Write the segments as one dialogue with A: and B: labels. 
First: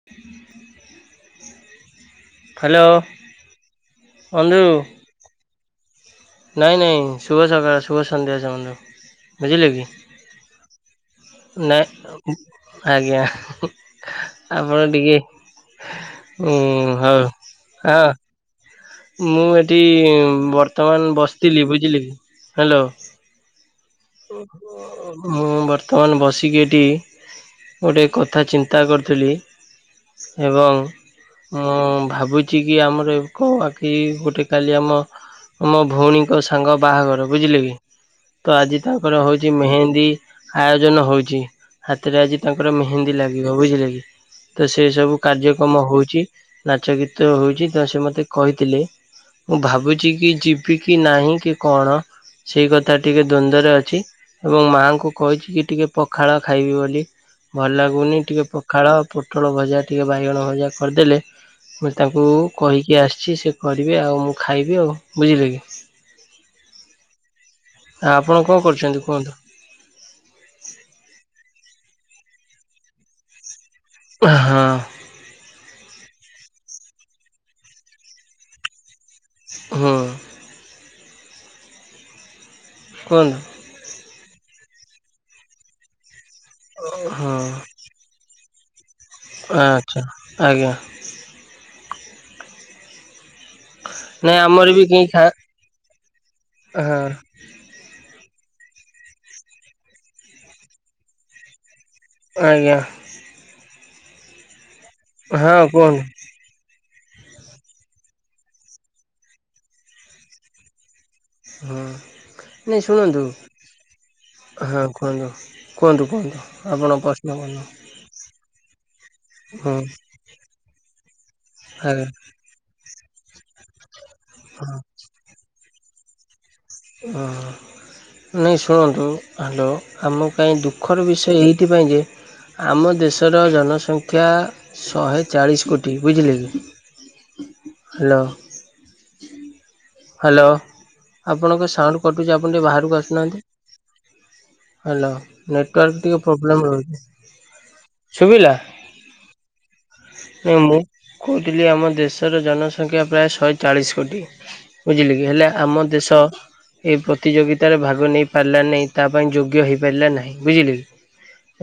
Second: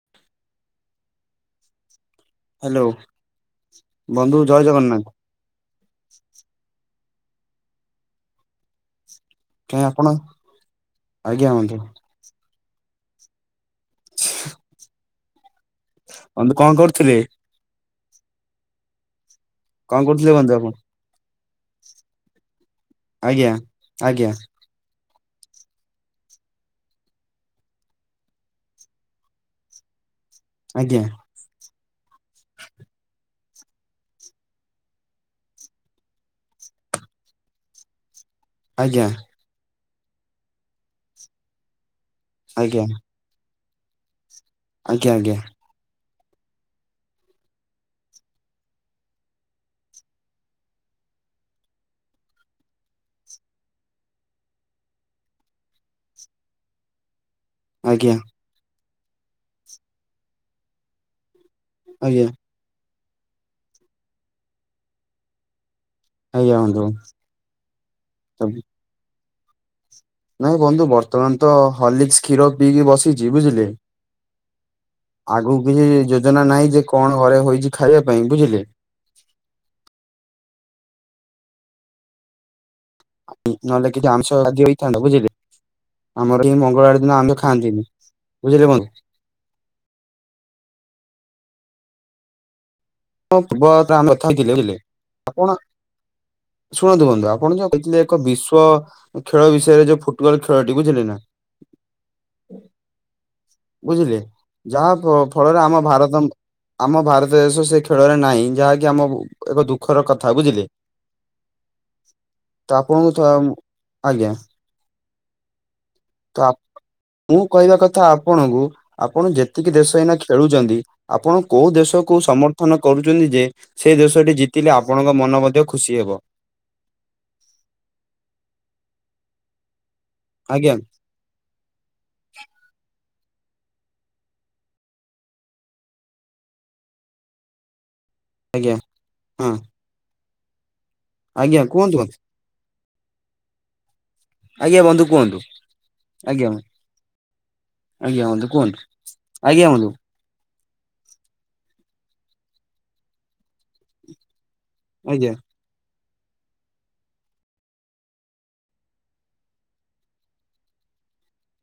A: [inaudible]
B: Hello ବନ୍ଧୁ ଜୟ ଜଗନ୍ନାଥ।
A: ନାଇଁ ନାଇଁ ଶୁଭ ସକାଳ ଶୁଭ ସନ୍ଧ୍ୟା ଜଣାନ୍ତୁ।
B: କାହିଁ ଆପଣ ଆଜ୍ଞା ବନ୍ଧୁ
A: ନାଇଁ ଆଜ୍ଞା ଆପଣ ଟିକେ
B: ବନ୍ଧୁ
A: ହୁଁ
B: କଣ କରୁଥିଲେ?
A: ହଉ ହ ମୁଁ ଏଠି
B: କଣ କରୁଥିଲେ ବନ୍ଧୁ ଆପଣ
A: ବର୍ତ୍ତମାନ ବସିଥିଲି ବୁଝିଲେ କି ହ୍ୟାଲୋ
B: ଆଜ୍ଞା। ଆଜ୍ଞା
A: ମୁଁ ବର୍ତ୍ତମାନ ବସିକି ଏଠି ଗୋଟିଏ କଥା ଚିନ୍ତା କରିଥିଲୁ ଏବଂ
B: ଆଜ୍ଞା
A: ଆଁ ଭାବୁଛି କି ଆମର ଏକ ଆକି ଗୋଟେ କାଲି ଆମ ମୋ ଭଉଣୀଙ୍କ ସାଙ୍ଗ ବାହାଘର ବୁଝିଲେ କି ତ
B: ଆଜ୍ଞା
A: ତାପରେ ହଉଛି ମେହେନ୍ଦୀ ଆୟୋଜନ ହଉଛି ହାତରେ ଆଜି ତାଙ୍କର
B: ଆଜ୍ଞା
A: ମେହେନ୍ଦୀ ଲାଗିବ ବୁଝିଲେ କି ତ ସେ
B: ଆଜ୍ଞା
A: ସବୁ
B: ଆଜ୍ଞା
A: କାର୍ଯ୍ୟ ମ ହଉଛି ନାଚ ଗୀତ ହଉଛି ତ ସେ ମତେ କହିଥିଲେ ମୁଁ ଭାବୁଛି କି ଯିବି କି ନାହିଁ କି କଣ ସେଇ କଥା ଟିକେ ଦ୍ଵନ୍ଦରେ ଅ ଛି ଏବଂ ମାଙ୍କୁ କହିଛି କି ଟିକେ ପଖାଳ ଖାଇବି ବୋଲି ଭଲ
B: ଆଜ୍ଞା
A: ଲାଗୁନି ଟିକେ ପଖାଳ ପୋଟଳ ଭଜା ଟିକିେ ବାଇଗଣ ଭଜା କରିଦେଲେ ମୁ
B: ଆଜ୍ଞା
A: ତାଙ୍କୁ କହିକି ଆସିଛି ସେ କରିବେ ଆଉ ମୁଁ ଖାଇବି ଆଉ ବୁଝିଲେ କି
B: ଆଜ୍ଞା ବନ୍ଧୁ
A: ଆପଣ କଣ କରୁଛନ୍ତି କୁହନ୍ତୁ
B: ନାଇଁ ବନ୍ଧୁ ବର୍ତ୍ତମାନ ତ ହଲିକସ କ୍ଷୀର ପିଇକି ବସିଛି ବୁଝିଲେ
A: ହଁ
B: ଆଗକୁ କିଛି ଯୋଜନା ନାହିଁ ଯେ କଣ ଘରେ ହେଇଛି ଖାଇବା ପାଇଁ ବୁଝିଲେ
A: ହଁ କଣ୍
B: ନହେଲେ କିଛି ଆମିଷଦି ହେଇଥାନ୍ତା ବୁଝିଲେ ଆମର କିଏ ମଙ୍ଗଳବାର ଦିନ
A: ହଁ
B: ଆମିଷ ଖାଆନ୍ତିନି ବୁଝିଲେ ବନ୍ଧୁ
A: ଆଚ୍ଛା ଆଜ୍ଞା
B: ଁ [unintelligible]
A: ନାଇଁ ଆମର
B: ଥାଥିଲେିଲ
A: ବି କେହି ଖା
B: ଆପଣ
A: ହଁ
B: ଶୁଣନ୍ତୁ ବନ୍ଧୁ ଆପଣ ଯ କହିଥିଲେ ଯ ବିଶ୍ଵ ଖେଳ ବିଷୟରେ ଯୋଉ ଫୁଟବଲ ଖେଳ ଟି ବୁଝିଲେ ନା
A: ଆଜ୍ଞା
B: ବୁଝିଲେ ଯାହା ଫଳରେ
A: ହଁ
B: ଆମ
A: କୁହନ୍ତୁ
B: ଭାରତ ଆମ ଭାରତ ଦେଶ ସେ ଖେଳରେ ନାହିଁ ଯାହାକି ଆମ ଏକ ଦୁଃଖର କଥା ବୁଝିଲେ
A: ହଁ
B: ତ
A: ନାଇଁ
B: ଆପଣଙ୍କୁ
A: ଶୁଣନ୍ତୁ
B: ତ ଆଉ ଆଜ୍ଞା
A: ହଁ କୁହନ୍ତୁ କୁହନ୍ତୁ କୁହନ୍ତୁ
B: ତ
A: ଆପଣ ପ୍ରଶ୍ନ
B: ମୁଁ
A: କରନ୍ତୁ
B: କହିବା କଥା ଆପଣଙ୍କୁ ଆପଣ ଯେତିକି
A: ହଁ
B: ଦେଶ ଏଇନା ଖେଳୁଛନ୍ତି ଆପଣ କୋଉ
A: ଆଜ୍ଞା
B: ଦେଶକୁୁ ସମର୍ଥନ କରୁଛନ୍ତି ଯେ ସେ ଦେଶଟି ଜିତିଲେ ଆପଣଙ୍କ ମନ ମଧ୍ୟ ଖୁସି ହେବ
A: ହ ନାଇ ଶୁଣନ୍ତୁ ହାଲ ଆମ ପାଇଁ
B: ଆଜ୍ଞା
A: ଦୁଃଖର ବିଷୟ ଏଇଥିପାଇଁ ଯେ ଆମ ଦେଶର ଜନସଂଖ୍ୟା ଶହେ ଚାଳିଶ କୋଟି ବୁଝିଲେ କି ହ୍ୟାଲୋ
B: ଆଜ୍ଞା ହଁ
A: ହ୍ୟାଲୋ
B: ଆଜ୍ଞା
A: ଆପଣଙ୍କ
B: କୁହନ୍ତୁ
A: ସାଉଣ୍ଡ
B: ବନ୍ଧୁ।
A: କଟୁଛି ଆପଣ ଟିକିେ ବାହାରକୁ ଆସୁନାହାନ୍ତି
B: ଆଜ୍ଞା ବନ୍ଧୁ
A: ହ୍ୟାଲୋ
B: କୁହନ୍ତୁ
A: ନେଟୱାର୍କ ଟିକେ
B: ଆଜ୍ଞା
A: ପ୍ରୋବ୍ଲେମ୍ ରହୁଛି
B: ଆଜ୍ଞା ବନ୍ଧୁ
A: ଶୁଭିଲା
B: କୁହନ୍ତୁ ଆଜ୍ଞା ବନ୍ଧୁ
A: ମୁଁ କହୁଥିଲି ଆମ ଦେଶର ଜନସଂଖ୍ୟା ପ୍ରାୟ ଶହେ ଚାଳିଶ କୋଟି ବୁଝିଲେ କି
B: ଆଜ୍ଞା
A: ହେଲେ ଆମ ଦେଶ ଏ ପ୍ରତିଯୋଗିତାରେ ଭାଗ ନେଇ ପାରିଲା ନାହିଁ ତା ପାଇଁ ଯୋଗ୍ୟ ହେଇପାରିଲା ନାହିଁ ବୁଝିଲେ କି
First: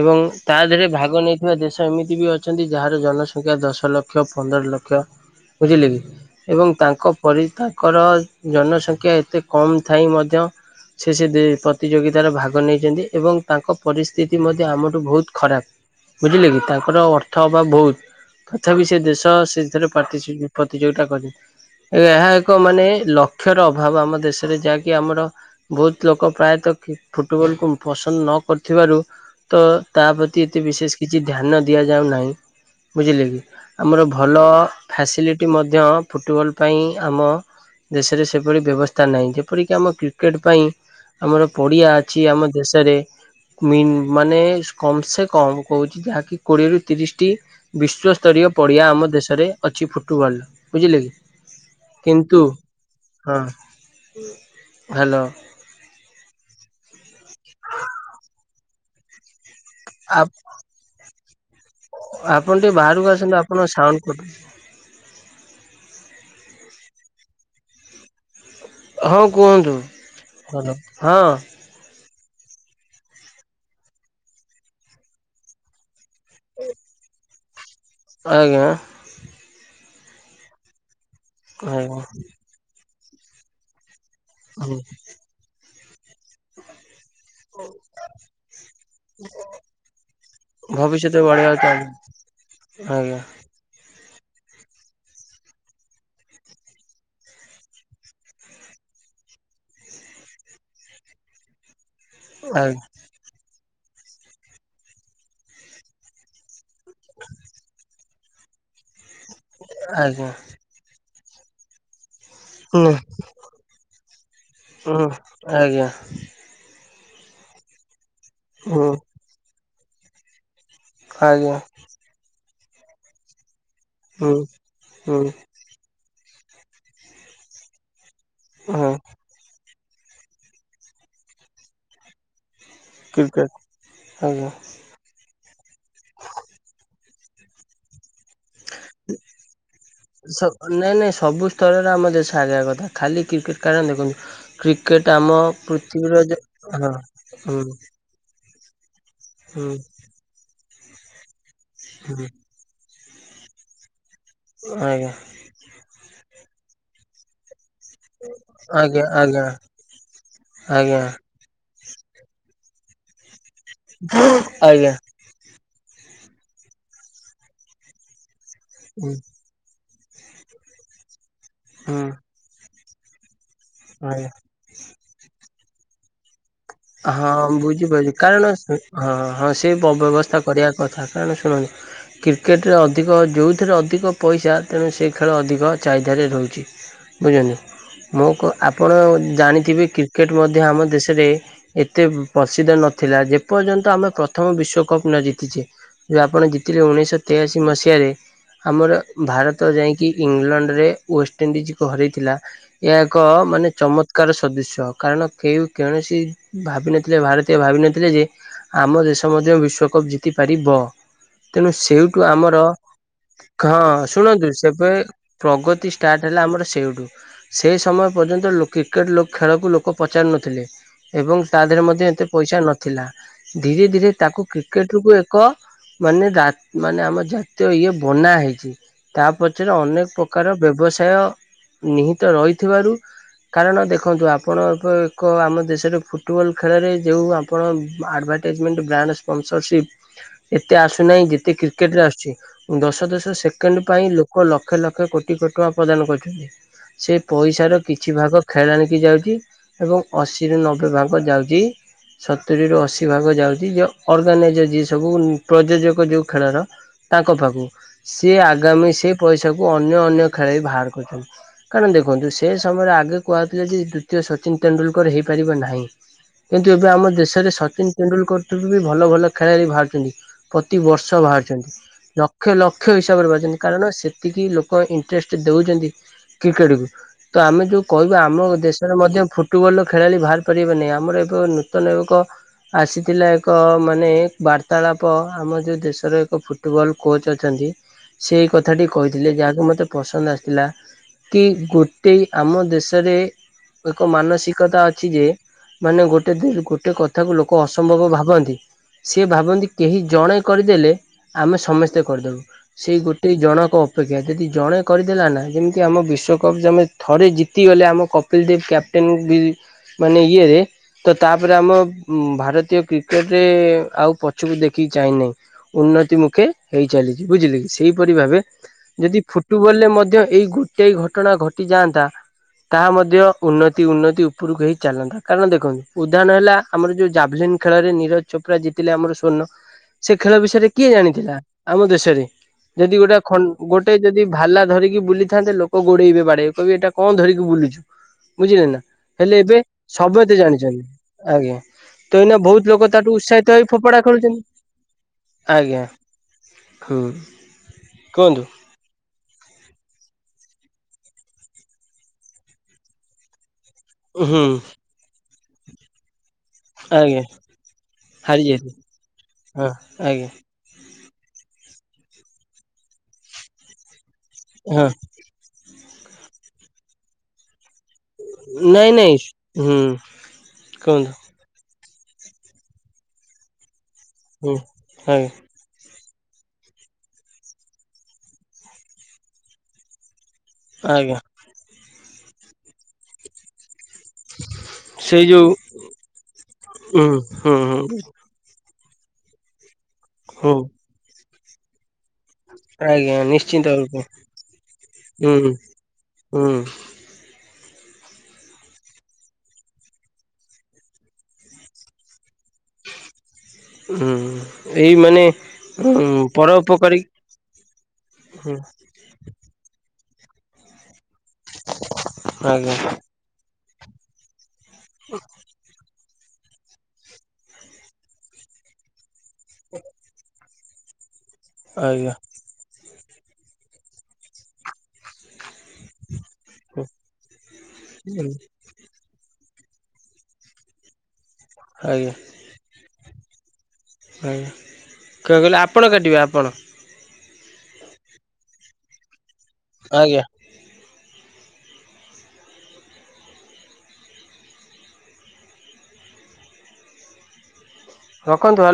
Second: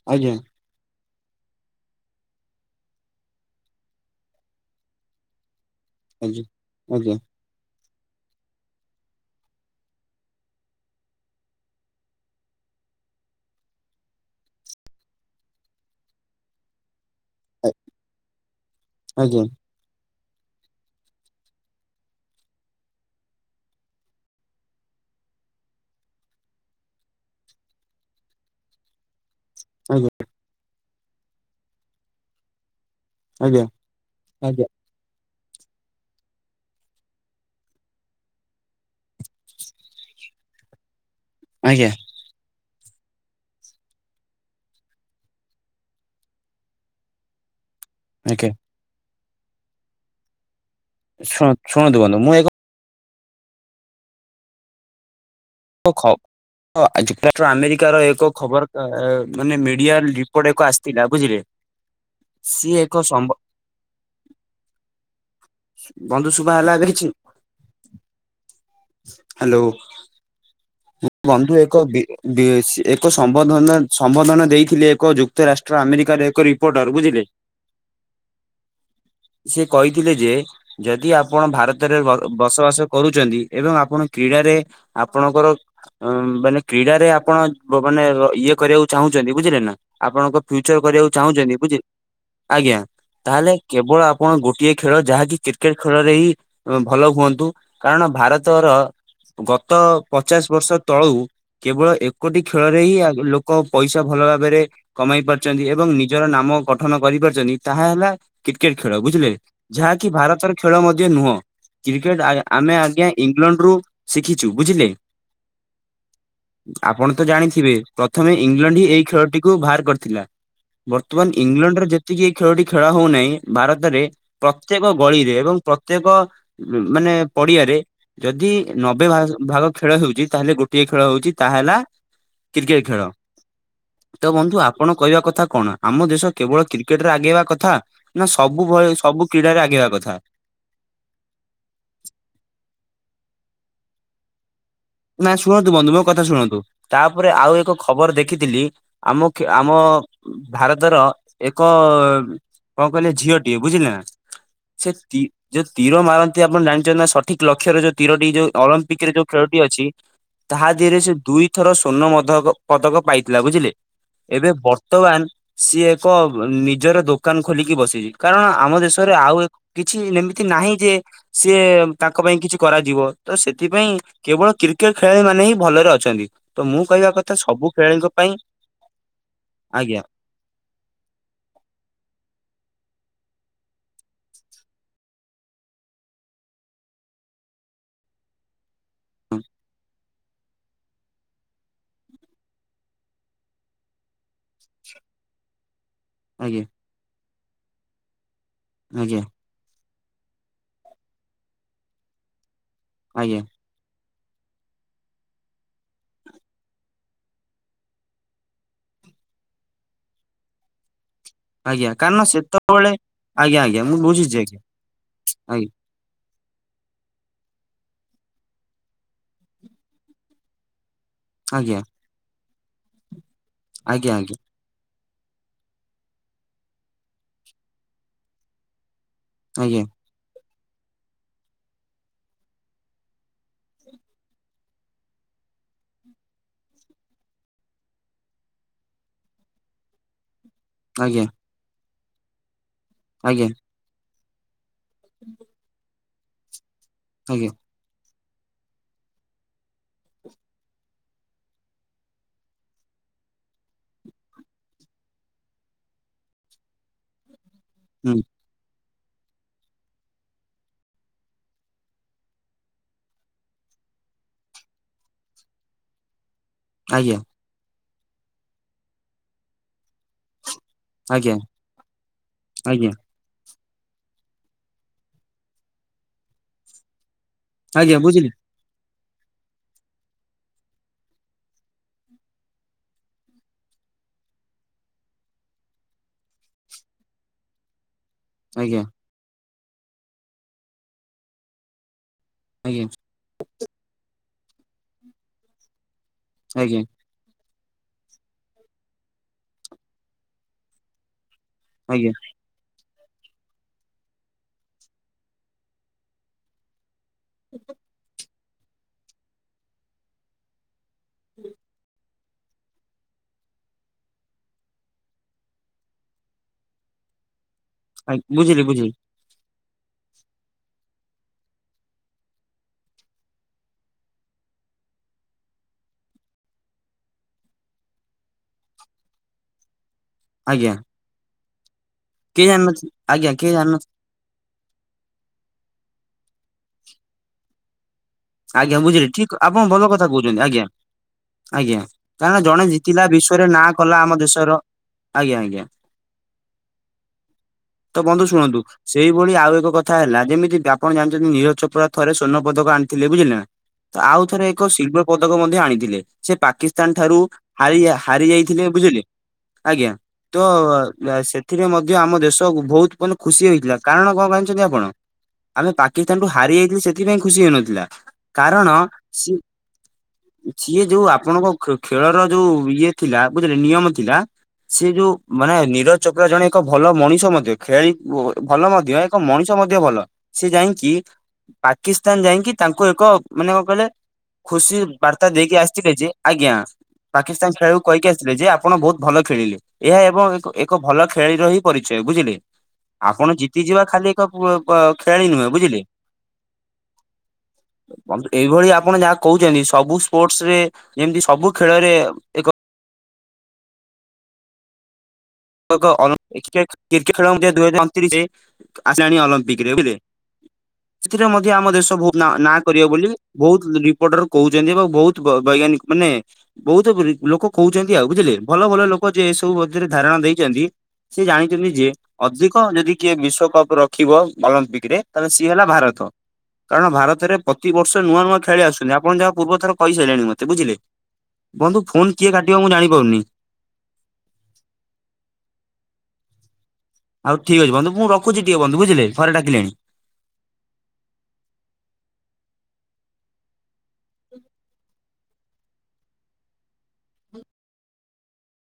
A: ଏବଂ
B: ଆଜ୍ଞା
A: ତା ଦେହରେ ଭାଗ ନେଇଥିବା ଦେଶ ଏମିତି ବି ଅଛନ୍ତି ଯାହା ଜନସଂଖ୍ୟା ଦଶ ଲକ୍ଷ ପନ୍ଦର ଲକ୍ଷ ବୁଝିଲେ କି
B: ଆଜ୍ଞା
A: ଏବଂ ତାଙ୍କ
B: ଆଜ୍ଞା
A: ପରି ଙ୍କର ଜନସଂଖ୍ୟା ଏତେ କମ୍ ଥାଇ ମଧ୍ୟ ସେ ସେ ପ୍ରତିଯୋଗିତାରେ ଭାଗ ନେଇଛନ୍ତି ଏବଂ ତାଙ୍କ ପରିସ୍ଥିତି ମଧ୍ୟ ଆମଠୁ ବହୁତ ଖରାପ। ବୁଝିଲେ କି ତାଙ୍କର ଅର୍ଥ
B: ଆ-
A: ଅଭାବ ବହୁତ ତଥାପି ସେ ଦେଶ
B: ଆଜ୍ଞା
A: ସେଥି ପ୍ରତିସୁଧି ପ୍ରତିଯୋଗିତା କରି ଏହା ଏକ ମାନେ ଲକ୍ଷ୍ୟର ଅଭାବ ଆମ ଦେଶରେ ଯାହାକି ଆମର ବହୁତ ଲୋକ ପ୍ରାୟତଃ କି ଫୁଟବଲ କୁ ପସନ୍ଦ ନ କରିଥିବାରୁ ତ
B: ଆଜ୍ଞା
A: ତାପ୍ରତି ଏତେ ବିଶେଷ କିଛି ଧ୍ୟାନ ଦିଆଯାଉନାହିଁ। ବୁଝିଲେ କି
B: ଆଜ୍ଞା
A: ଆମର ଭଲ
B: ଆଜ୍ଞା
A: ଫ୍ୟାସିଲିଟି ମଧ୍ୟ ଫୁଟବଲ୍ ପାଇଁ ଆମ ଦେଶରେ ସେପରି ବ୍ୟବସ୍ଥା ନାହିଁ ଯେପରିକି ଆମ କ୍ରିକେଟ ପାଇଁ ଆମର
B: ଆଜ୍ଞା
A: ପଡ଼ିଆ ଅଛି ଆମ ଦେଶରେ। ମୀନ ମାନେ କମ ସେ କମ କହୁଛି ଯାହାକି କୋଡିଏରୁ ତିରିଶ ଟି ବିଶ୍ୱସ୍ତରୀୟ
B: ଆଜ୍ଞା
A: ପଡିଆ ଆମ ଦେଶରେ ଅଛି ଫୁଟବଲ ବୁଝିଲେ କି
B: ଶୁଣ ଶୁଣନ୍ତୁ ବନ୍ଧୁ ମୁଁ
A: କିନ୍ତୁ
B: ଏକ
A: ହଁ ହେଲୋ
B: ହ ଆଜି ଆମେରିକାର ଏକ ଖବର ମାନେ ମିଡିଆ ରିପୋର୍ଟ ଏକ ଆସିଥିଲା ବୁଝିଲେ।
A: ଆପଣ ଟିକେ
B: ସିଏ ଏକ
A: ବାହାରକୁ
B: ସମ୍ବ
A: ଆସନ୍ତୁ ଆପଣଙ୍କ ସାଉଣ୍ଡ କ
B: ବନ୍ଧୁ ଶୁଭା ହେଲା କିଛି?
A: ହଁ
B: ହ୍ୟାଲୋ
A: କୁହନ୍ତୁ ହଲୋ ହଁ
B: ବନ୍ଧୁ ଏକ ବି ବିଏ ସି ଏକ ସମ୍ବଧ ସମ୍ବୋଧନ ଦେଇଥିଲେ ଏକ ଯୁକ୍ତ ରାଷ୍ଟ୍ର ଆମେରିକାର ଏକ ରିପୋର୍ଟର ବୁଝିଲେ
A: ଆଜ୍ଞ।
B: ସେ କହିଥିଲେ ଯେ ଯଦି ଆପଣ ଭାରତରେ
A: ଆଜ୍ଞା
B: ବସ ବସ ବାସ କରୁଛନ୍ତି ଏବଂ ଆପଣ କ୍ରୀଡ଼ାରେ ଆପଣଙ୍କର ମାନେ କ୍ରୀଡ଼ାରେ ଆପଣ ମାନେ ଇଏ କରିବାକୁ ଚାହୁଁଛନ୍ତି ବୁଝିଲେ ନା ଆପଣଙ୍କ ଫ୍ୟୁଚର
A: ଭବିଷ୍ୟତ
B: କରିବାକୁ
A: ବଢ଼ିବାକୁ
B: ଚାହୁଁଛନ୍ତି ବୁଝି
A: ଚାହୁଁଛି
B: ଆଜ୍ଞା ତାହେଲେ କେବଳ ଆପଣ ଗୋଟିଏ ଖେଳ ଯାହାକି କ୍ରିକେଟ ଖେଳରେ ହିଁ ଭଲ ହୁଅନ୍ତୁ କାରଣ ଭାରତର ଗତ ପଚାଶ ବର୍ଷ ତଳୁ କେବଳ ଏକଟି ଖେଳରେ
A: ଆଜ୍ଞା
B: ହିଁ ଲୋକ ଲୋକ ପଇସା ଭଲ ଭାବରେ କମାଇ ପାରୁଛନ୍ତି ଏବଂ ନିଜର ନାମ ଗଠନ କରିପାରୁଛନ୍ତି ତାହା ହେଲା କ୍ରିକେଟ ଖେଳ ବୁଝିଲେ ଯାହାକି
A: ଆଜ୍ଞା
B: ଭାରତର ଖେଳ ମଧ୍ୟ ନୁହଁ। କ୍ରିକେଟ ଆମେ
A: ହୁଁ
B: ଆଜ୍ଞା ଇଂଲଣ୍ଡ ରୁ ଶିଖିଛୁ ବୁଝିଲେ?
A: ହୁଁ ଆଜ୍ଞା।
B: ଆପଣ ତ ଜାଣିଥିବେ ପ୍ରଥମେ ଇଂଲଣ୍ଡ ହିଁ
A: ହୁଁ
B: ଏହି ଖେଳଟିକୁ ବାହାର କରିଥିଲା। ବର୍ତ୍ତମାନ
A: ଆଜ୍ଞା
B: ଇଂଲଣ୍ଡରେ ଯେତିକି ଏଇ ଖେଳଟି ଖେଳା ହଉନାହିଁ ଭାରତରେ
A: ହୁଁ
B: ପ୍ରତ୍ୟେକ
A: ହୁଁ
B: ଗଳିରେ ଏବଂ ପ୍ରତ୍ୟେକ ମାନେ ପଡିଆରେ ଯଦି
A: ହୁଁ
B: ନବେ ଭ ଭାଗ ଖେଳ ହେଉଛି ତାହେଲେ ଗୋଟିଏ ଖେଳ ହଉଛି ତାହାହେଲା କ୍ରିକେଟ ଖେଳ
A: କ୍ରିକେଟ
B: ତ
A: ଆଜ୍ଞା
B: ବନ୍ଧୁ ଆପଣ କହିବା କଥା କଣ ଆମ ଦେଶ କେବଳ କ୍ରିକେଟରେ ଆଗେଇବା କଥା ନା ସବୁ ଭଳି ସବୁ କ୍ରୀଡାରେ ଆଗେଇିବା କଥା?
A: ନାଇଁ ନାଇଁ ସବୁ ସ୍ତରରେ ଆମ ଦେଶ ଆଗା କଥା ଖାଲି କ୍ରିକେଟ କାରଣ ଦେଖନ୍ତୁ କ୍ରିକେଟା
B: ନା ଶୁଣନ୍ତୁ ବନ୍ଧୁ ମୋ କଥା ଶୁଣନ୍ତୁ ତାପରେ ଆଉ
A: ହୁଁ
B: ଏକ ଖବର ଦେଖିଥିଲି ଆମ ଖେ
A: ହୁଁ
B: ଆମ ଭାରତର ଏକ
A: ହୁଁ
B: କଣ କହିଲେ ଝିଅଟିଏ ବୁଝିଲେ ନା ସେ
A: ଆଜ୍ଞା
B: ଯୋଉ ତୀର ମାରନ୍ତି ଆପଣ ଜାଣିଛନ୍ତି ନା ସ ଠିକ ଲକ୍ଷ୍ୟର ଯୋଉ ତିରଟି ଯୋଉ ଅଲମ୍ପିକ
A: ଆଜ୍ଞା
B: ରେ ଯୋଉ
A: ଆଜ୍ଞା
B: ଖେଳଟି ଅଛି ତାହା ଦେହରେ
A: ଆଜ୍ଞା
B: ସେ ଦୁଇଥର ସ୍ଵର୍ଣ୍ଣ ମଦକ ପଦକ ପାଇଥିଲା ବୁଝିଲେ ଏବେ
A: ଆଜ୍ଞା
B: ବର୍ତ୍ତମାନ ସିଏ ଏକ ନିଜର ଦୋକାନ ଖୋଲିକି ବସିଛି କାରଣ ଆମ
A: ହୁଁ
B: ଦେଶରେ ଆଉ ଏକ କିଛି ଏମିତି ନାହିଁ ଯେ ସିଏ
A: ହୁଁ
B: ତାଙ୍କ ପାଇଁ କିଛି କରାଯିବ। ତ ସେଥିପାଇଁ
A: ଆଜ୍ଞା
B: କେବଳ କ୍ରିକେଟ ଖେଳାଳି ମାନେ ହିଁ ଭଲରେ ଅଛନ୍ତି। ତ ମୁଁ କହିବା କଥା
A: ହଁ
B: ସବୁ ଖେଳାଳିଙ୍କ
A: ବୁଝିପାରୁଛି।
B: ପାଇଁ
A: କାରଣ ହଁ ହଁ ସେ ବ
B: ଆଜ୍ଞା
A: ବ୍ୟବସ୍ଥା କରିବା କଥା। କାରଣ ଶୁଣନ୍ତୁ କ୍ରିକେଟରେ ଅଧିକ ଯୋଉଥିରେ ଅଧିକ ପଇସା ତେଣୁ ସେଇ ଖେଳ ଅଧିକ ଚାହିଦାରେ ରହୁଛି। ବୁଝୁଚନ୍ତି ମୁଁ କ ଆପଣ ଜାଣିଥିବେ କ୍ରିକେଟ ମଧ୍ୟ ଆମ ଦେଶରେ ଏତେ ପ୍ରସିଦ୍ଧ ନଥିଲା। ଯେପର୍ଯ୍ୟନ୍ତ ଆମେ ପ୍ରଥମ ବିଶ୍ଵକପ୍ ନ ଜିତିଛେ। ଯୋଉ ଆପଣ
B: ଆଜ୍ଞା
A: ଜିତିଲେ ଉଣେଇଶହ ତେୟାଅଶୀ ମସିହାରେ। ଆମର
B: ଆଜ୍ଞା
A: ଭାରତ ତ ଯାଇକି ଇଂଲଣ୍ଡ ରେ ୱେଷ୍ଟଇଣ୍ଡିଜକୁ ହରେଇଥିଲା। ଏହା ଏକ
B: ଆଜ୍ଞା
A: ମାନେ ଚମତ୍ କାର ସଦୃସ୍ୟ କାରଣ କେଉ କୌଣସି ଭାବିନଥିଲେ ଭାରତୀୟ ଭାବିନଥିଲେ ଯେ ଆମ ଦେଶ ମଧ୍ୟ ବିଶ୍ୱକପ୍ ଜିତିପାରିବ। ତେଣୁ
B: ଆଜ୍ଞା କାରଣ
A: ସେଇଠୁ ଆମର
B: ସେତେବେଳେ ଆଜ୍ଞା
A: ହଁ
B: ଆଜ୍ଞା ମୁଁ ବୁଝିଛି
A: ଶୁଣନ୍ତୁ
B: ଆଜ୍ଞା
A: ସେବେ
B: ଆଜ୍ଞା
A: ପ୍ରଗତି ଷ୍ଟାର୍ଟ ହେଲା ଆମର ସେଇଠୁ। ସେ ସମୟ ପର୍ଯ୍ୟନ୍ତ ଲୋକେ କ୍ରିକେଟ୍ ଲୋ ଖେଳକୁ ଲୋକ ପଚାରୁନଥିଲେ। ଏବଂ ତା
B: ଆଜ୍ଞା
A: ଦେହରେ ମଧ୍ୟ ଏତେ ପଇସା ନଥିଲା। ଧୀରେ ଧୀରେ
B: ଆଜ୍ଞା
A: ତାକୁ କ୍ରି କ୍ରିକେଟକୁ ଏକ ମାନେ ରା ମାନେ ଆମ ଜାତୀୟ ଇଏ ବନା ହେଇଛି। ତା ପଛରେ
B: ଆଜ୍ଞା
A: ଅନେକ ପ୍ରକାର ବ୍ୟବସାୟ ନିହିତ ରହିଥିବାରୁ କାରଣ ଦେଖନ୍ତୁ ଆପଣ ଏବେ ଏକ ଆମ ଦେଶରେ ଫୁଟବଲ୍ ଖେଳରେ ଯେଉଁ ଆପଣ ଆଡ଼ଭର୍ଟାଇଜମେଣ୍ଟ, ବ୍ରାଣ୍ଡ ସ୍ପନ୍ସରସିପ୍ ଏତେ
B: ଆଜ୍ଞା
A: ଆସୁନାହିଁ ଯେତେ କ୍ରିକେଟ ରେ ଆସୁଛି। ଦଶ ଦଶ
B: ଆଜ୍ଞା
A: ସେକେଣ୍ଡ ପାଇଁ ଲୋ ଲୋକ ଲକ୍ଷେ ଲକ୍ଷେ କୋଟି କୋଟି ଟଙ୍କା ପ୍ରଦାନ କରୁଛନ୍ତି। ସେ
B: ଆଜ୍ଞା ଆଜ୍ଞା
A: ପଇସାର କିଛି ଭାଗ ଖେଳାଳି କି ଯାଉଛି ଏବଂ ଅଶୀରୁ ନବେ ଭାଗ ଯାଉଛି ସତୁରିରୁ ଅଶୀ ଭାଗ ଯାଉଛି ଯେ ଅର୍ଗାନାଇଜର୍ ଯିଏ ସବୁ ପ୍ରଯୋଜକ ଯେଉଁ ଖେଳର। ତାଙ୍କ ପାଖକୁ।
B: ହୁଁ
A: ସିଏ ଆଗାମୀ ସେ ପଇସାକୁ ଅନ୍ୟ ଅନ୍ୟ ଖେଳାଳି ବାହାର କରୁଛନ୍ତି। କାରଣ ଦେଖନ୍ତୁ ସେ ସମୟରେ ଆଗେ କୁହାଥିଲା ଯେ ଦ୍ଵିତୀୟ ସଚିନ ତେନ୍ଦୁଲକର ହେଇପାରିବ ନା? କିନ୍ତୁ ଏବେ ଆମ
B: ଆଜ୍ଞା
A: ଦେଶରେ ସଚିନ ତେନ୍ଦୁଲକର ଠୁ ବି ଭଲ ଭଲ ଖେଳାଳି ବାହାରୁଛନ୍ତି। ପ୍ରତି ବର୍ଷ
B: ଆଜ୍ଞା
A: ବାହାରୁଛନ୍ତି। ଲକ୍ଷ
B: ଆଜ୍ଞା
A: ଲକ୍ଷ ଇ ବାହାରୁଛନ୍ତି କାରଣ ସେତିକି ଲୋକ ଇଣ୍ଟ୍ରେଷ୍ଟ ଦେଉଛନ୍ତି କ୍ରିକେଟକୁୁ। ତ ଆମେ ଯୋଉ
B: ଆଜ୍ଞା
A: କହିବୁ
B: ବୁଝିଲି
A: ଆମ ଦେଶରେ ମଧ୍ୟ ଫୁଟବଲ ଖେଳାଳି ବାହାରି ପରିବନି ଆମର ଏବେ ନୂତନ ଏକ ଆସିଥିଲା ଏକ ମାନେ ବାର୍ତ୍ତାଳାପ ଆମ ଯୋଉ ଦେଶରେ ଏକ ଫୁଟବଲ୍ କୋଚ୍ ଅଛନ୍ତି। ସେ ଏ
B: ଆଜ୍ଞା
A: କଥାଟି କହିଥିଲେ ଯାହାକି ମୋତେ ପସନ୍ଦ ଆସିଥିଲା ତି ଗୋ ଏଇ ଆମ
B: ଆଜ୍ଞା
A: ଦେଶରେ ଏକ ମାନସିକତା ଅଛି ଯେ ମାନେ ଗୋଟେ ଦି
B: ଆଜ୍ଞା
A: ଗୋଟେ କ ତାକୁ ଲୋକ ଅସମ୍ଭବ ଭାବନ୍ତି। ସେ ଭାବନ୍ତି କେହି ଜଣେ କରି ଦେଲେ ଆମେ ସ ସମସ୍ତେ
B: ଆଜ୍ଞା
A: କରିଦେବୁ। ସେଇ ଗୋଟେ ଜଣକ ଅପେକ୍ଷା। ଯଦି ଜଣେ କରିଦେଲା ନା ଯେମିତି ଆମ ବିଶ୍ଵକପ୍ ଯାମେ ଥରେ ଜିତିଗଲେ ଆମ କପିଲ ଦେବ କ୍ୟାପ୍ଟେନ୍ [unintelligible] ମାନେ ଇଏରେ ତ ତାପରେ ଆମ ଉଁ ଭାରତୀୟ କ୍ରିକେଟ ରେ ଆଉ ପଛକୁ ଦେଖିକି ଚାହିଁ ନାହିଁ। ଉନ୍ନତି ମୁଖେ ହେଇ ଚାଲିଛି ବୁଝିଲେ କି। ସେଇପରି
B: ଆଜ୍ଞା,
A: ଭାବେ
B: ବୁଝିଲି ବୁଝିଲି
A: ଯଦି ଫୁ ଫୁଟୁବଲ ରେ ମଧ୍ୟ ଏଇ ଗୋଟେ ଘଟଣା ଘଟିଯାଆନ୍ତା ତାହା ମଧ୍ୟ ଉନ୍ନତି ଉନ୍ନତି ଉପରକୁ ହେଇ ଚାଲନ୍ତା କାରଣ ଦେଖନ୍ତୁ ଉଦାହରଣ ହେଲା ଆମର ଯୋଉ ଜାଭଲିନ୍ ଖେଳରେ ନିରଜ ଚୋପ୍ରା ଜିତିଲେ ଆମର ସ୍ଵର୍ଣ୍ଣ। ସେ ଖେଳ ବିଷୟରେ
B: ଆଜ୍ଞା
A: କିଏ ଜାଣିଥିଲା ଆମ ଦେଶରେ?
B: କିଏ ଜାଣିନଥିଲେ
A: ଯଦି ଗୋଟେ
B: ଆଜ୍ଞା
A: ଖନ୍
B: କିଏ ଜାଣିନ
A: ଗୋଟେ ଯଦି ଭାଲା ଧରିକି ବୁଲିଥାନ୍ତେ ଲୋକ ଗୋଡେଇବେ ବାଡେଇ କହିବେ ଏଇଟା କଣ ଧରିକି ବୁଲୁଚି।
B: ଆଜ୍ଞା ବୁଝିଲି ଠିକ ଆପଣ ଭଲ କଥା
A: ସମସ୍ତେ
B: କହୁଛନ୍ତି ଆଜ୍ଞା।
A: ଜାଣିଛନ୍ତି
B: ଆଜ୍ଞା
A: ତ ଏଇନା
B: କାରଣ
A: ବହୁତ
B: ଜଣେ
A: ଲୋକ
B: ଜିତିଲା
A: ତାଠୁ ଉତ୍ସାହିତ
B: ବିଶ୍ଵରେ
A: ହେଇ
B: ନାଁ
A: ଫୋପଡା
B: କଲା ଆମ
A: ଖେଳୁଛନ୍ତି
B: ଦେଶର ଆଜ୍ଞା, ଆଜ୍ଞା।
A: ହୁଁ,
B: ତ ବନ୍ଧୁ
A: କୁଅ?
B: ଶୁଣନ୍ତୁ ସେଇଭଳି ଆଉ ଏକ କଥା ହେଲା ଯେମିତି କି ଆପଣ ଯାଇଛନ୍ତି ନିର ଚପୋରା ଥରେ ସ୍ଵର୍ଣପଦକ ଆଣି ଥିଲେ ବୁଝିଲେ ନା ଆଉ
A: ହୁଁ
B: ଥରେ ଏକ ସ୍ଲିବେର ପଦକ ମଧ୍ୟ ଆଣିଥିଲେ। ସେ ପାକିସ୍ତାନ ଠାରୁ
A: ଆଜ୍ଞା
B: ହାରି ହା ହାରି ଯାଇଥିଲେ ବୁଝିଲେ ଆଜ୍ଞା ତ? ସେଥିରେ ମଧ୍ୟ ଆମ ଦେଶକୁ ବହୁତ ମାନେ ଖୁସି ହେଇଥିଲା। କାରଣ କଣ ଜାଣିଛନ୍ତି
A: ହଁ
B: ଆପଣ? ଆମେ ପାକିସ୍ତାନ ଠୁଁ ହାରି ଯାଇଥିଲେ ସେଥିପାଇଁ ଖୁସି ହେଇନଥିଲା।? କାରଣ
A: ନାଇଁ ନାଇଁ
B: ସି
A: ହୁଁ
B: ଯିଏ
A: କୁହନ୍ତୁ।
B: ଯୋଉ ଆପଣଙ୍କ ଖୁଁ ଖେଳର ଯୋଉ ଇଏ ଥିଲା ବୁଝିଲେ ନିୟମ ଥିଲା
A: ହୁଁ
B: ସେ ଯୋଉ
A: ଆଜ୍ଞା
B: ମାନେ ନିର ଚୋପରା ଜଣେ ଏକ ଭଲ ମଣିଷ ମଧ୍ୟ ଖେଳି ଭଲ ମଧ୍ୟ ଏକ ମଣିଷ ମଧ୍ୟ ଭଲ। ସେ ଯାଇକି
A: ଆଜ୍ଞା
B: ପାକିସ୍ତାନ ଯାଇକି ତାଙ୍କୁ ଏକ ମାନେ କଣ କହିଲେ? ଖୁସି
A: ସେଇ
B: ବାର୍ତ୍ତା
A: ଯୋଉ
B: ଦେଇକି ଆସିଥିଲେ ଯେ, ଆଜ୍ଞା।
A: ହୁଁ
B: ପାକିସ୍ତାନ
A: ହୁଁ
B: ଖେଳକୁ
A: ହୁଁ
B: କହିକି ଆସି ଯେ ଯେ ଆପଣ ବହୁତ ଭଲ ଖେଳିଲେ। ଏହା ଏବଂ
A: ହୁଁ
B: ଏକ ଭଲ ଖେଳାଳିର ହି ପରିଚୟ ବୁଝିଲେ।
A: ଆଜ୍ଞା
B: ଆପଣ
A: ନିଶ୍ଚିନ୍ତ
B: ଜିତିଯିବା
A: ରୂପେ
B: ଖାଲି ଏକ କ କୁ ଖେଳାଳି
A: ହୁଁ
B: ନୁହେଁ ବୁଝିଲେ।
A: ହୁଁ।
B: [unintelligible] ଏଇଭଳି ଆପଣ ଯାହା କହୁଛନ୍ତି ସବୁ ସ୍ପୋର୍ଟସ ରେ ଯେମିତି ସବୁ ଖେଳରେ ଏକ
A: ହୁଁ ଏଇ ମାନେ ଉଁ
B: [unintelligible]
A: ପରୋପକାରୀ
B: କ୍ରିକେଟ ଖେଳ ଦଇହଜାର ଅଣତିରିଶରେ
A: ହୁଁ
B: ଆସିଲାଣି ଅଲମ୍ପିକରେ ବୁଝିଲେ? ସେଥିରେ ମଧ୍ୟ ଆମ ଦେଶ ବହୁ ନାଁ
A: ଆଜ୍ଞା
B: କରିବ ବୋଲି ବହୁତ ରିପୋଟରୁ କହୁଛନ୍ତି। ଏବଂ ବହୁତ ବୈଜ୍ଞାନିକ ମାନେ ବହୁତ ଲୋକ କହୁଛନ୍ତି ଆଉ ବୁଝିଲେ? ଭଲ ଭଲ ଲୋକ ଯେ ସବୁ ମଧ୍ୟରେ ଧାରଣା ଦେଇଛନ୍ତି। ସିଏ ଜାଣିଛନ୍ତି ଯେ,
A: ଆଜ୍ଞା
B: ଅଧିକ ଯଦି କିଏ ବିଶ୍ଵକପ ରଖିବ ଅଲମ୍ପିକ ରେ ତାହେଲେ ସିଏ ହେଲା ଭାରତ। କାରଣ ଭାରତରେ ପ୍ରତିବର୍ଷ ନୂଆ ନୂଆ ଖେଳାଳି ଆସୁଛନ୍ତି। ଆପଣ ଯାହା ପୂର୍ବ ଥର କହିସାରିଲାଣି ମତେ ବୁଝିଲେ ବନ୍ଧୁ
A: ଆଜ୍ଞା
B: ଫୋନ୍
A: ଆଜ୍ଞା
B: କିଏ କାଟିବ ମୁଁ ଜାଣିପାରୁନି?
A: ଆଜ୍ଞା କଣ କହିଲେ? ଆପଣ କାଟିବେ ଆପଣ।
B: ଆଉ ଠିକ ଅଛି ବନ୍ଧୁ, ମୁଁ ରଖୁଚି ଟିକେ ବନ୍ଧୁ ବୁଝିଲେ ଘରେ ଡାକିଲେଣି।
A: ଆଜ୍ଞା। ରଖନ୍ତୁ ହେ